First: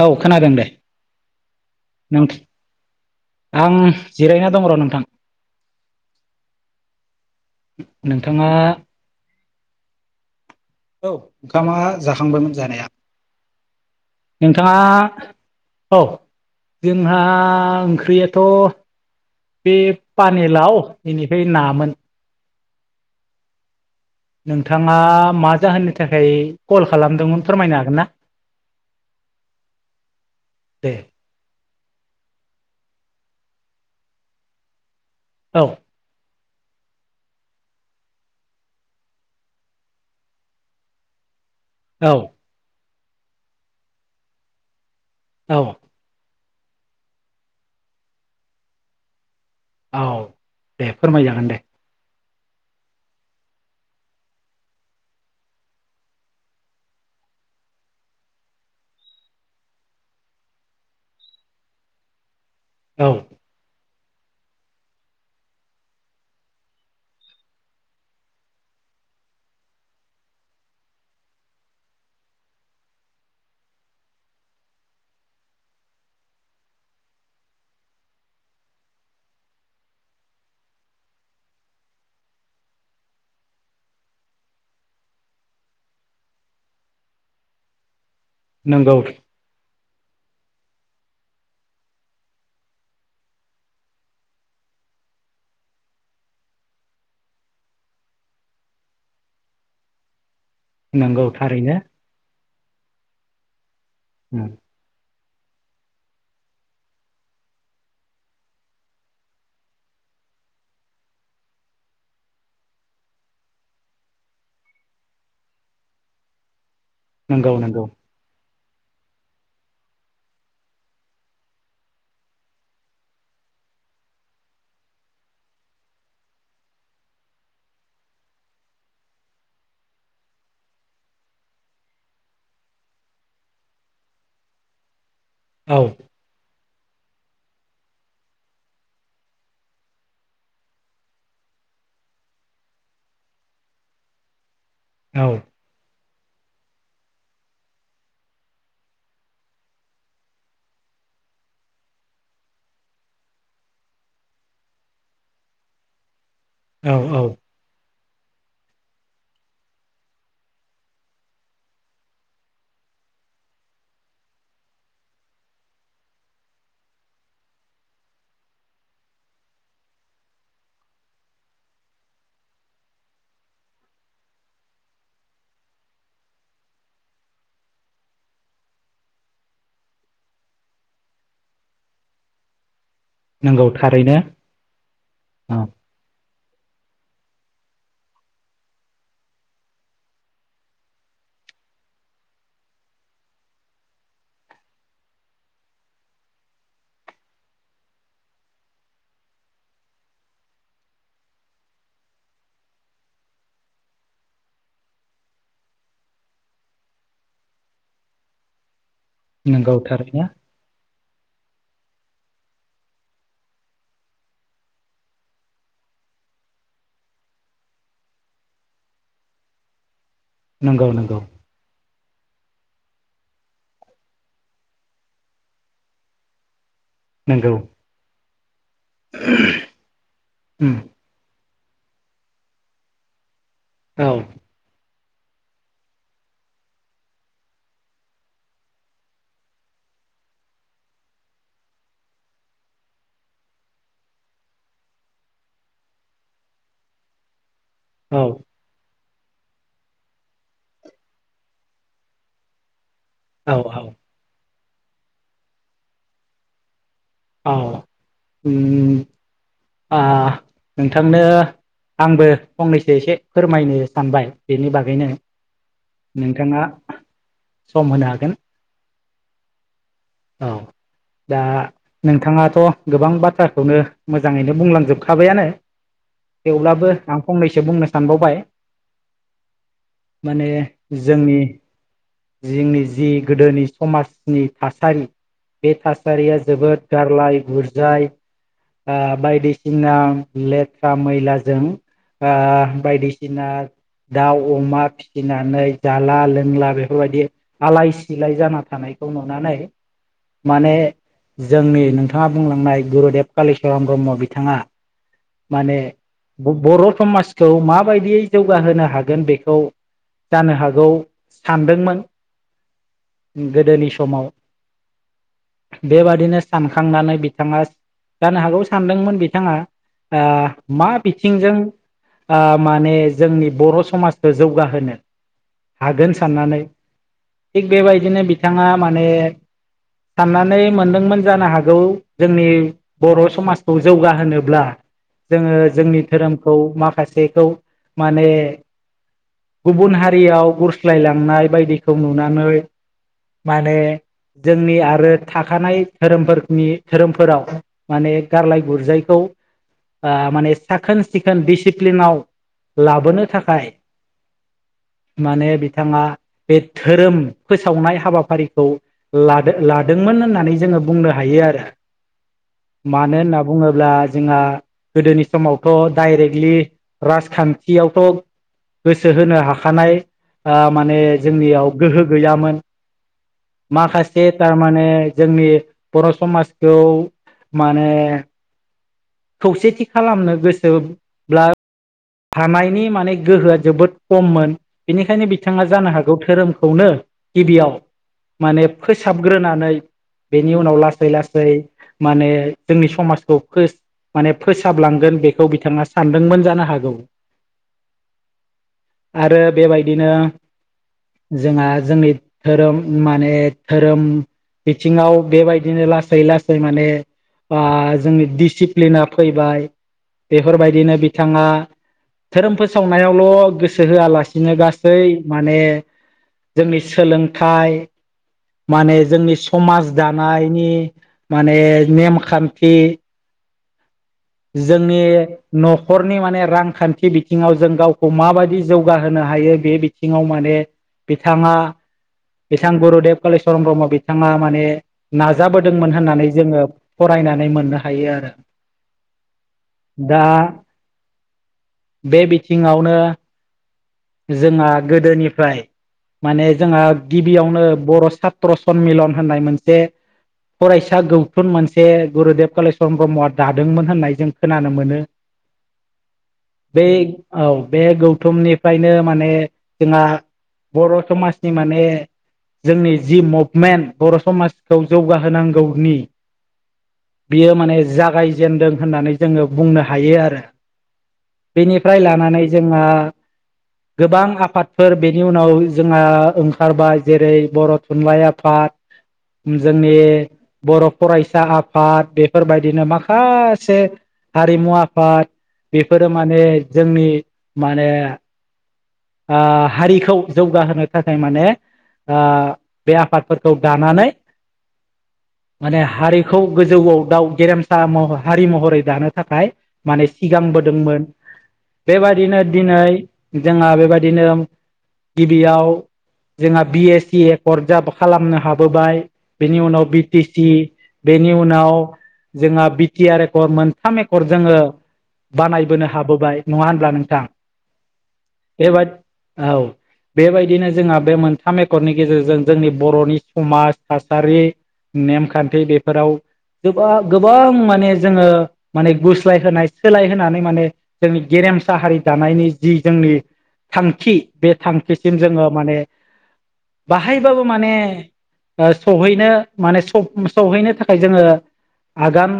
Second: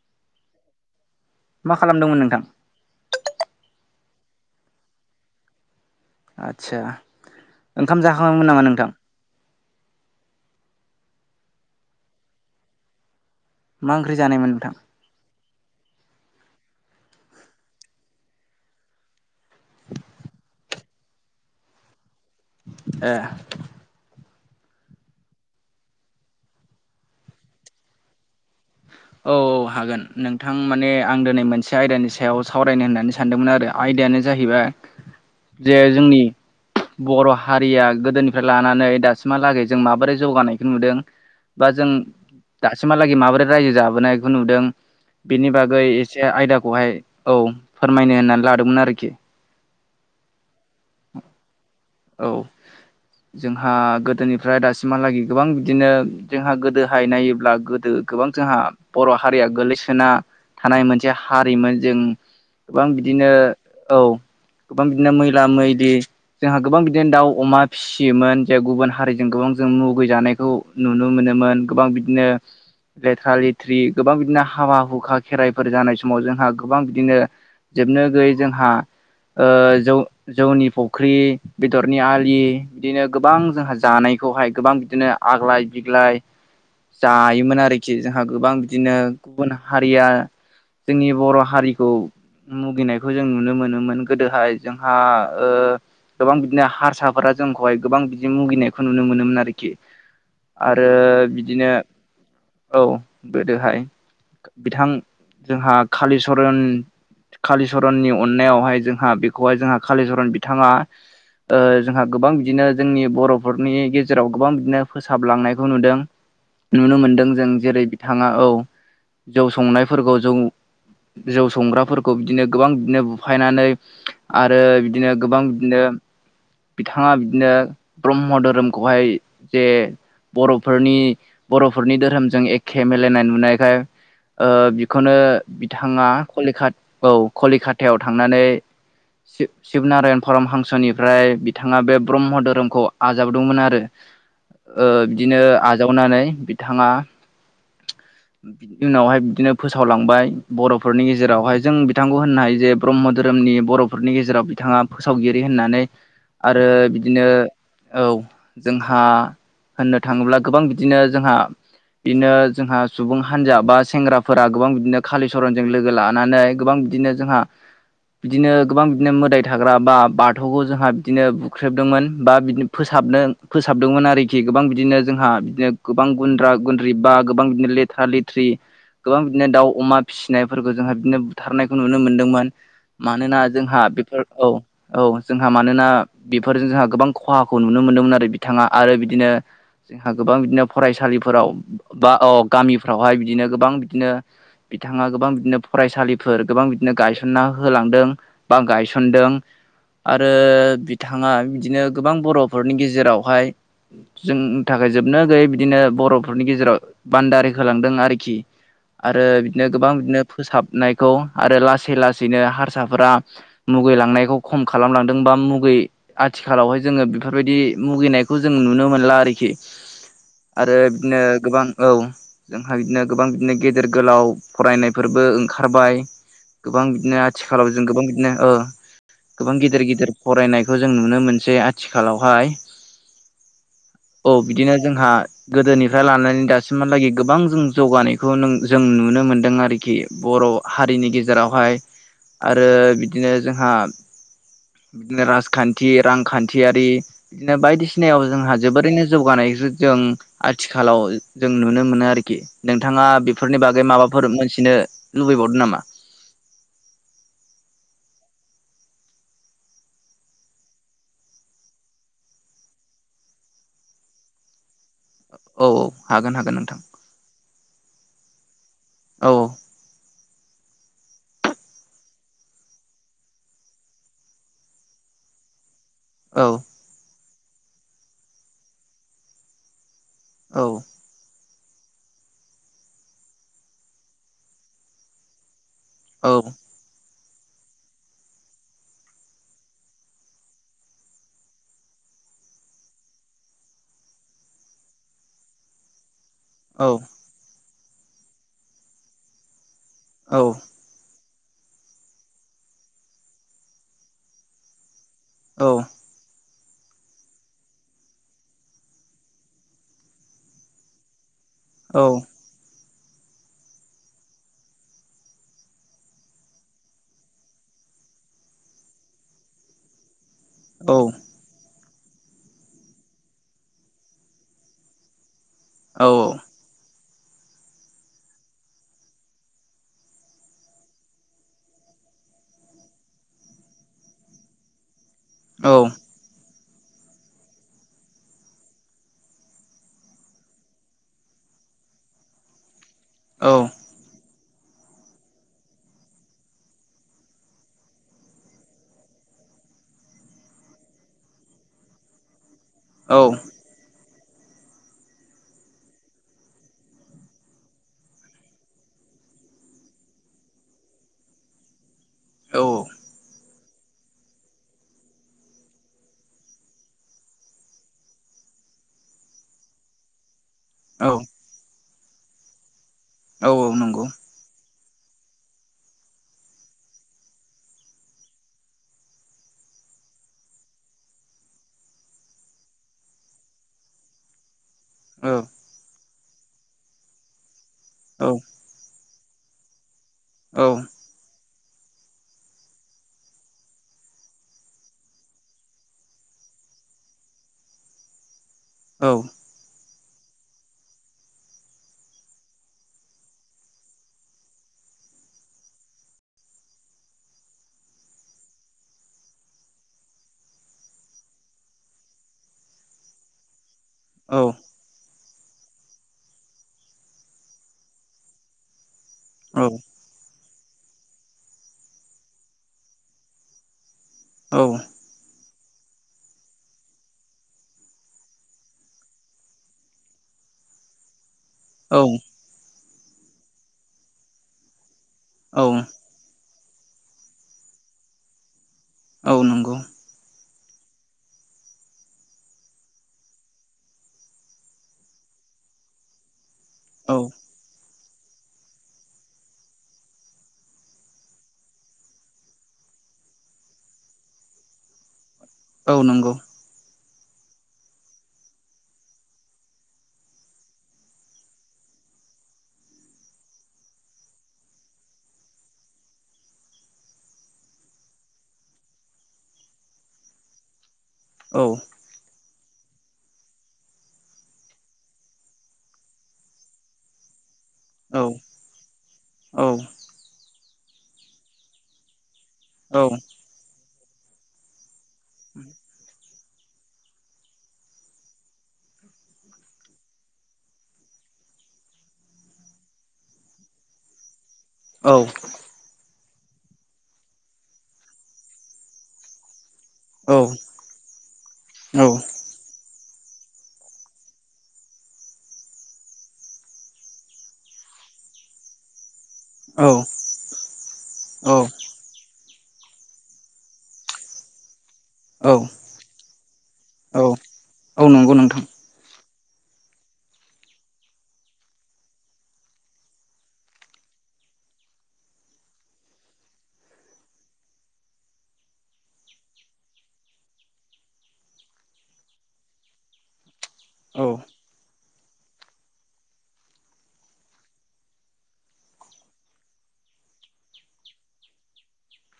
औ खोनादों दे मा खालामदोंमोन नों नोंथां आं जिरायना दं र' नोंथां आदसा ओंखाम नोंथाङा जाखांबायमोन नामा नोंथां? औ ओंखामा जाखांबायमोन जानाया। मा ओंख्रि जानायमोन नोंथाङा नोंथां? औ जोंहा ओंख्रियाथ' बे पानेलाव बेनिफ्राय नामोन ए। नोंथाङा मा जाहोननि थाखाय कल खालामदोंमोन फोरमायनो हागोन ना? औ औ हागोन नोंथां माने दे आं दिनै मोनसे आयदानि सायाव सावरायनो होननानै सानदोंमोन आरो आयदायानो जाहैबाय औ जे जोंनि बर' हारिया गोदोनिफ्राय लानानै दासिमहालागै जों माबोरै जौगानायखौ नुदों? बा जों औ दासिमहालागै माबोरै रायजो जाबोनायखौ नुदों? बेनि औ बागै एसे आयदाखौहाय औ फोरमायनो होननानै लादोंमोन आरोखि औ दे फोरमाय जागोन दे। औ जोंहा गोदोनिफ्राय दासिमहालागै गोबां बिदिनो जोंहा गोदोहाय नायोब्ला गोदो गोबां जोंहा बर' हारिया गोलैसोना थानाय मोनसे हारिमोन जों गोबां औ बिदिनो औ गोबां बिदिनो मैला मैलि जोंहा गोबां बिदिनो दाउ अमा फिसियोमोन जे गुबुन हारिजों गोबां जों मुगैजानायखौ नुनो मोनोमोन गोबां बिदिनो लेथ्रा लेथ्रि गोबां बिदिनो हाबा हुखा खेराइफोर जानाय समाव जोंहा गोबां बिदिनो जोबनो गैयै जोंहा ओ जौ जौनि फख्रि बेदरनि आलि बिदिनो गोबां जोंहा जानायखौहाय गोबां बिदिनो आग्लाय बिग्लाय जायोमोन आरोखि जोंहा गोबां नंगौ बिदिनो गुबुन हारिया जोंनि बर' हारिखौ मुगैनायखौ जों नुनो मोनोमोन गोदोहाय जोंहा ओ गोबां बिदिनो हारसाफोरा जोंखौहाय गोबां बिदि मुगैनायखौ नुनो मोनोमोन आरोखि आरो नंगौ बिदिनो थारैनो औ गोदोहाय बिथां जोंहा कालिचरन कालिचरननि अननायावहाय जोंहा बेखौहाय जोंहा कालिचरन बिथाङा ओ जोंहा गोबां बिदिनो जोंनि बर'फोरनि गेजेराव गोबां बिदिनो फोसाबलांनायखौ नुदों नुनो मोन्दों जों नंगौ नंगौ जेरै बिथाङा औ जौ संनायफोरखौ जौ जौ संग्राफोरखौ बिदिनो गोबां बिदिनो बुफायनानै आरो बिदिनो गोबां बिदिनो बिथाङा बिदिनो ब्रह्म धोरोमखौहाय जे बरफोरनि बर'फोरनि धोरोमजों एखे मिलायनाय नुनायखाय ओ बिखौ खौनो औ बिथाङा कलिकाट औ कलिकातायाव थांनानै शिब शिबनारण फर्म हांस'निफ्राय बिथाङा बे ब्रह्म धोरोमखौ आजावदोंमोन आरो ओ औ बिदिनो आजावनानै बिथाङा उनावहाय बिदिनो फोसावलांबाय बर'फोरनि गेजेरावहाय जों बिथांखौ होननो हायो जे ब्रह्म धोरोम नि बर'फोरनि गेजेराव बिथाङा फोसावगिरि होननानै आरो औ औ बिदिनो औ जोंहा होननो थाङोब्ला गोबां बिदिनो जोंहा बिदिनो जोंहा सुबुं हानजा बा सेंग्राफोरा गोबां बिदिनो कालिचरनजों लोगो लानानै गोबां बिदिनो जोंहा बिदिनो गोबां बिदिनो मोदाय थाग्रा बा बाथौखौ जोंहा बिदिनो बुख्रेबदोंमोन बा बिदिनो फोसाबनो फोसाबदोंमोन आरोखि गोबां बिदिनो जोंहा बिदिनो गोबां गुन्द्रा गुन्द्रि बा गोबां बिदिनो लेथ्रा लेथ्रि गोबां बिदिनो दाउ अमा फिसिनायफोरखौ जोंहा बिदिनो बुथारनायखौ नुनो मोनदोंमोन मानोना नंगौ जोंहा थारैनो बेफोर औ औ जोंहा औ मानोना बेफोरजों जोंहा गोबां खहाखौ नुनो मोन्दोंमोन आरो बिथाङा आरो बिदिनो जोंहा गोबां बिदिनो फरायसालिफोराव बा अ गामिफ्रावहाय बिदिनो गोबां बिदिनो बिथाङा गोबां बिदिनो फरायसालिफोर गोबां बिदिनो गायसनना होलांदों बा गायस थोनदों आरो बिथाङा बिदिनो गोबां बर'फोरनि गेजेरावहाय जोंनि थाखाय जोबनो गैयै बिदिनो बर'फोरनि गेजेराव बान्दारि होलांदों आरोखि आरो बिदिनो नंगौ गोबां बिदिनो थारैनो फोसाबनायखौ आरो लासै लासैनो हारसाफोरा मुगैलांनायखौ खम खालामलांदों बा मुगै आथिखालावहाय जोङो बेफोरबायदि मुगैनायखौ जों नुनो मोनला आरोखि आरो नंगौ नंगौ बिदिनो गोबां औ जोंहा बिदिनो गोबां बिदिनो गेदेर गोलाव फरायनायफोरबो ओंखारबाय गोबां बिदिनो नंगौ आथिखालाव जों गोबां बिदिनो ओ गोबां गिदिर गिदिर उम फरायनायखौ जों नुनो मो सै आथिखालावहाय औ बिदिनो जोंहा गोदोनिफ्राय लानानै दासिमहालागै गोबां जों जौगानायखौ जों नुनो मोनदों आरोखि बर' हारिनि गेजेरावहाय आरो बिदि दिनो जोंहा बिदिनो राजखान्थि रांखान्थियारि बिदिनो औ बायदिसिनायाव जोंहा जोबोरैनो जौगानायजो जों आथिखालाव जों नुनो मोनो आरोखि नों थाङा औ बेफोरनि बागै माबाफोर मोनथिनो लुबैबावदों नामा औ ओम आ नोंथांनो आंबो फंनैसो एसे फोरमायनो सानबाय बेनि बागैनो औ औ हागोन हागोन नोंथाङा नोंथां सम होनो हागोन औ औ दा नोंथाङाथ' गोबां बाथ्राखौनो मोजाङैनो बुंलांजोबखाबायानो औ थेवब्लाबो आं फंनैसो बुंनो सानबावबाय माने औ जोंनि जोंनि जि गोदोनि समाजनि थासारि बे थासारिया जोबोद गारलाय बुरजाय आ बायदिसिना लेथ्रा मैलाजों आ बायदिसिना दाउ अमा फिसिनानै जाला लोंला बेफोरबायदि आलाय सिलाय जाना थानायखौ नुनानै औ माने जोंनि नोंथाङा बुंलांनाय गुरुदेब कालिचरन ब्रह्म बिथाङा माने बर' समाजखौ माबायदियै जौगाहोनो हागोन बेखौ जानो हागौ सानदोंमोन औ औ गोदोनि समाव बेबादिनो सानखांनानै बिथाङा जानो हागौ सानदोंमोन बिथाङा आ औ मा बिथिंजों आ माने जोंनि बर' समाजखौ जौगाहोनो औ हागोन औ साननानै थिग बेबायदिनो बिथाङा माने साननानै मोनदोंमोन जानो हागौ जोंनि बर' समाजखौ जौगाहोनोब्ला जोङो औ जोंनि दोरोमखौ खौ माखासेखौ माने गुबुन हारियाव सोलायलांनाय बायदिखौ नुनानै औ माने जोंनि आरो थाखानाय दोरोमफोरनि दोरोमफोराव माने गारलाय गुरजायखौ आ माने साखोन सिखोन डसिप्लिनाव लाबोनो थाखाय माने बिथाङा बे दोरोम फोसावनाय हाबाफारिखौ ला लादोंमोन होननानै जों बुंनो हायो आरो औ मानो होनना बुङो बुङोब्ला जोंहा गोदोनि समावथ' दडाइरेक्टलि राजखानथियावथ' गोसो होनो हाखानाय आ माने औ जोंनियाव गोहो गैयामोन औ नंगौ माखासे थारमाने जोंनि बर' समाजखौ माने खौसेथि खालामनो गोसोब्ला हानायनि माने गोहोया जोबोद खममोन बेनिखायनो औ बिथाङा जानो हागौ दोरोमखौनो गिबियाव औ माने फोसाबग्रोनानै बेनि औ उनाव लासै लासै माने जोंनि समाजखौ फोसा माने फोसाबलांगोन बेखौ बिथाङा सानदोंमोन जानो हागौ औ आरो बेबायदिनो जोंहा जोंनि दोरोम माने दोरोम बिथिङाव बेबायदिनो लासै लासै माने आ जोंनि दिडसिप्लिना फैबाय बेफोरबायदिनो बिथाङा ओरोम फोसावनायावल' गोसो होयालासिनो गासै माने जोंनि सोलोंथाइ माने जोंनि समाज दानायनि माने नेमखानथि जोंनि न'खरनि माने रांखानथि बिथिङाव जों गावखौ माबायदि जौगाहोनो हायो बे बिथिङाव माने बिथाङा औ बिथां गुरुदेब कालिचरन ब्रह्म बिथाङा माने औ औ नाजाबोदोंमोन होननानै जोङो फरायनानै मोननो हायो आरो औ नंगौ दा बे बिथिङावनो जोंहा गोदोनिफ्राय माने जोंहा औ गिबियावनो बर' सात्र सनमिलन होननाय मोनसे फरायसा गौथुन मोनसे गुरुदेब कालिचवरन ब्रह्मआ दादोंमोन होननाय जों खोनानो मोनो औ नंगौ थिग औ बे गौथुमनि फ्रायनो माने जोंहा बर' समाजनि माने जोंनि जि मुभमेन्ट बर' समाजखौ जौगाहोनांगौनि बियो माने जागायजेनदों होननानै जोङो बुंनो हायो आरो औ बेनिफ्राय लानानै जोंहा गोबां आफादफोर बेनि उनाव जोंहा ओंखारबाय जेरै बर' औ थुनलाइ आफाद औ जोंनि बर' फरायसा आफाद बे फोरबायदिनो माखासे हारिमु आफाद बेफोरो माने जोंनि माने ओ हारिखौ जौगाहोनो थाखाय माने ओ बे आफादफोरखौ दानानै औ माने हारि खौ गोजौआव दाउ गेरेमसा हारि महरै दानो थाखाय माने सिगांबोदोंमोन औ बेबायदिनो दिनै जोंहा बे बायदिनो गिबियाव जोंहा बि एस सि एकर्ड खालामनो हाबोबाय बेनि उनाव बि टि सि बेनि उनाव जोंहा बि टि आर एकर्ड मोनथाम एकर्ड जोङो औ बानायबोनो हाबोबाय नङा होनब्ला नोंथां औ नंगौ नोंथां बेबाय औ बेबायदिनो जोंहा बे मोनथाम एकर्डनि गेजेरजों जोंनि बर'नि समाज थासारि नेमखान्थि बेफोराव गोबा गोबां माने जोङो माने गुस्लाय होनोनाय सोलायहोनानै माने जोंनि गे रेमसा हारि दानायनि जि जोंनि थांखि औ बे थांखिसिम जोङो माने बाहायबाबो माने ओ सहैनो मान सौ सहैनो थाखाय जोङो आगान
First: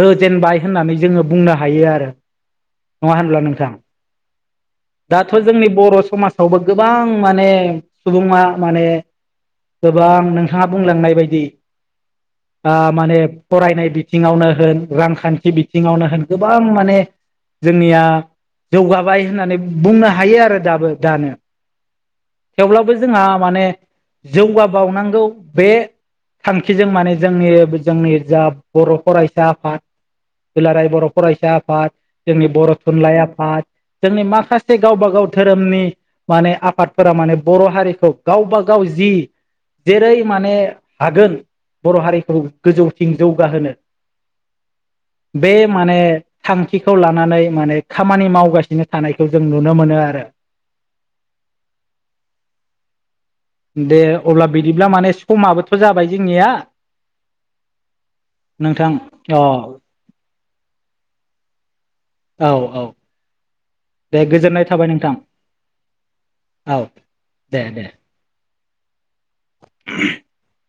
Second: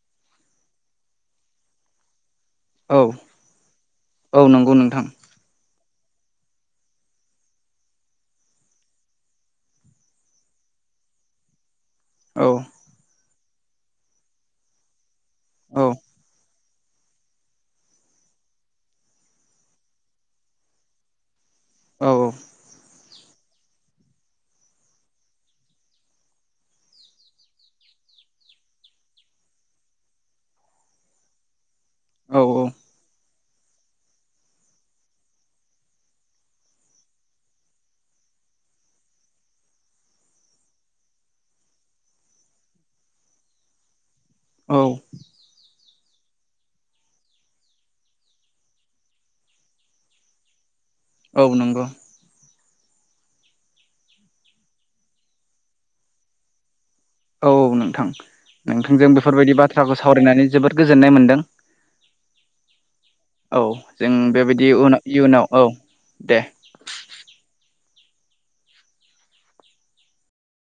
होजेनबाय होननानै जोङो बुंनो हायो आरो औ नङा होनब्ला नोंथां औ नंगौ नोंथां दाथ' जोंनि बर' समाजावबो गोबां माने सुबुङा माने गोबां नोंथाङा बुंलांनाय बायदि औ आ माने फरायनाय बिथिङावनो होन रांखान्थि औ औ बिथिङावनो होन गोबां माने जोंनिया जौगाबाय होननानै बुंनो हायो आरो दाबो दानो औ औ [unintelligible] जोंहा माने जौगाबावनांगौ बे थांखिजों माने जोंनि जोंनि जा बर' फरायसा आफाद दुलाराय बर' फरायसा आफाद औ जोंनि बर' थुनलाइ आफाद जोंनि माखासे से गावबा गाव धोरोमनि माने आफादफोरा माने बर' हारिखौ गावबा गाव जि जेरै माने हागोन बर' हारिखौ गोजौथिं जौगाहोनो औ बे माने थांखिखौ लानानै माने खामानि मावगासिनो थानायखौ जों नुनो मोनो आरो औ नंगौ दे अब्ला बिदिब्ला माने समाबोथ' जाबाय जोंनिया औ नोंथां नोंथां नोंथांजों अ बेफोरबायदि बाथ्राखौ सावरायनानै जोबोद गोजोननाय मोनदों औ औ औ जों दे गोजोननाय बेबायदि थाबाय उनाव नोंथां इयुनाव औ दे औ दे दे [unintelligible]